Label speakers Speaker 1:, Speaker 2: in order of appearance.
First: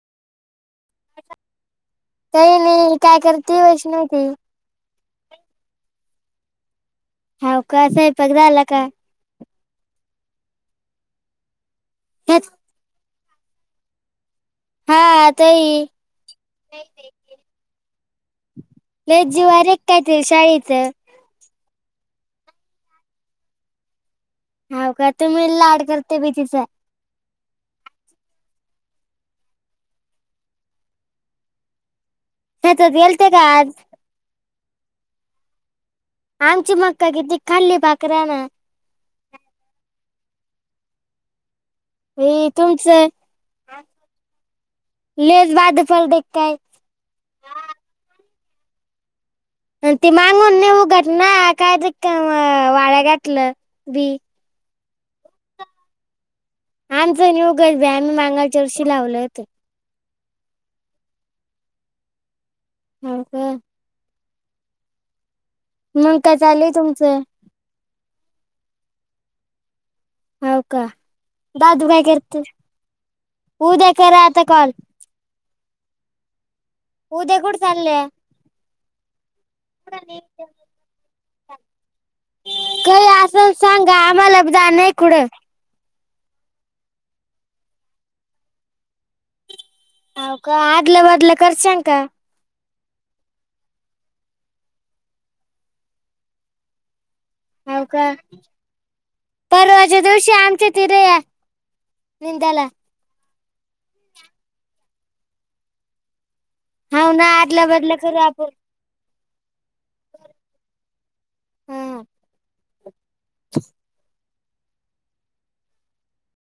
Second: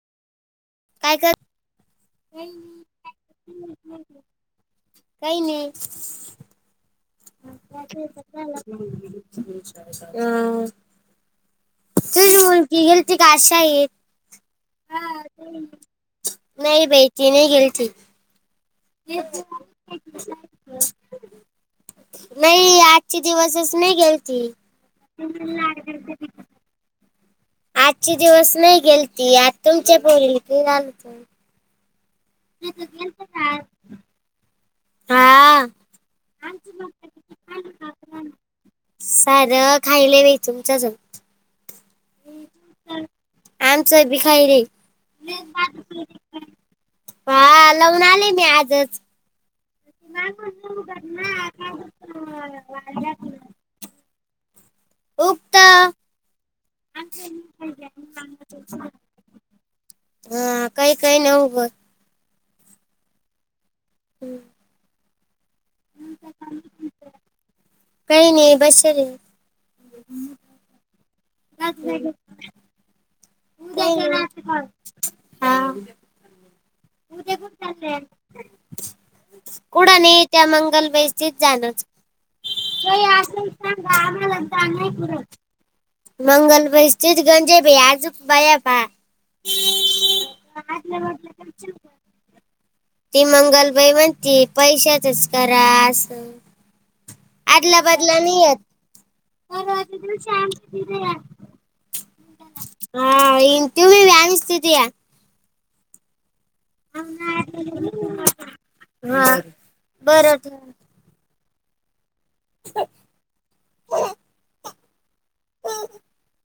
Speaker 1: काय कर
Speaker 2: काही नाही काय करते वैष्णवी?
Speaker 1: काही नाई.
Speaker 2: हाव का, स्वयंपाक झाला का?
Speaker 1: अ तुच
Speaker 2: हेच
Speaker 1: बोलती घे. काशा आहे
Speaker 2: हा ताई
Speaker 1: [unintelligible] नाही बाई ते नाही गेलती.
Speaker 2: लयच जीवारीेक काय तील शाळेच?
Speaker 1: नाही आजचे दिवसच नाही गेलती.
Speaker 2: हाव का तुम्ही लाड करतेय बी तिचा.
Speaker 1: आजची दिवस नाही गेल ती आ तुमच्या पोरीला घेऊ घाला की.
Speaker 2: हा ते हेलते का आज?
Speaker 1: हा.
Speaker 2: आमची मक्का किती खाल्ली बाकरान.
Speaker 1: सारं खायला बाातुमच्याच
Speaker 2: ह तुमचं?
Speaker 1: आमचं बी खायले.
Speaker 2: लेज बाद पडले काय
Speaker 1: हा लावून आले मी आजच.
Speaker 2: ते मागून नेऊ घट
Speaker 1: उगत
Speaker 2: ना काय ते वाळ घाठलं बी.
Speaker 1: उक्ता.
Speaker 2: आमचं नि उगच भ आम्ही मांगाच्या वर्षी लावलो हो ते.
Speaker 1: हा काही काही नाही उगवतं.
Speaker 2: हा का.
Speaker 1: [inaudible]
Speaker 2: मग काय चालेलय तुमचं.
Speaker 1: काही नाही बसरे.
Speaker 2: हो का दादू काय करत उद्या खरा आता कॉल.
Speaker 1: हा.
Speaker 2: ऊद्या कुड चालले.
Speaker 1: कुड नाही त्या मंगल बैस जाणच.
Speaker 2: काही असल सांगा आम्हाला जाण आहे कुठं
Speaker 1: [unintelligible] मंगलपर स्थित गत आजुक बायापा.
Speaker 2: अ का आदले वादलं करशाव का?
Speaker 1: ती मंगलबाई म्हणते पैशाचच करा अस. आदला
Speaker 2: हो का
Speaker 1: बदला नाहीयत. [inaudible]
Speaker 2: परवाच्या दिवशी आमच्या तिथे या निंदाला.
Speaker 1: हा इन तु म व अनस्ततय.
Speaker 2: हा ना आदल्या बदल्या खरं आपण.
Speaker 1: हा बरं.
Speaker 2: हा
Speaker 1: [inaudible] [unintelligible]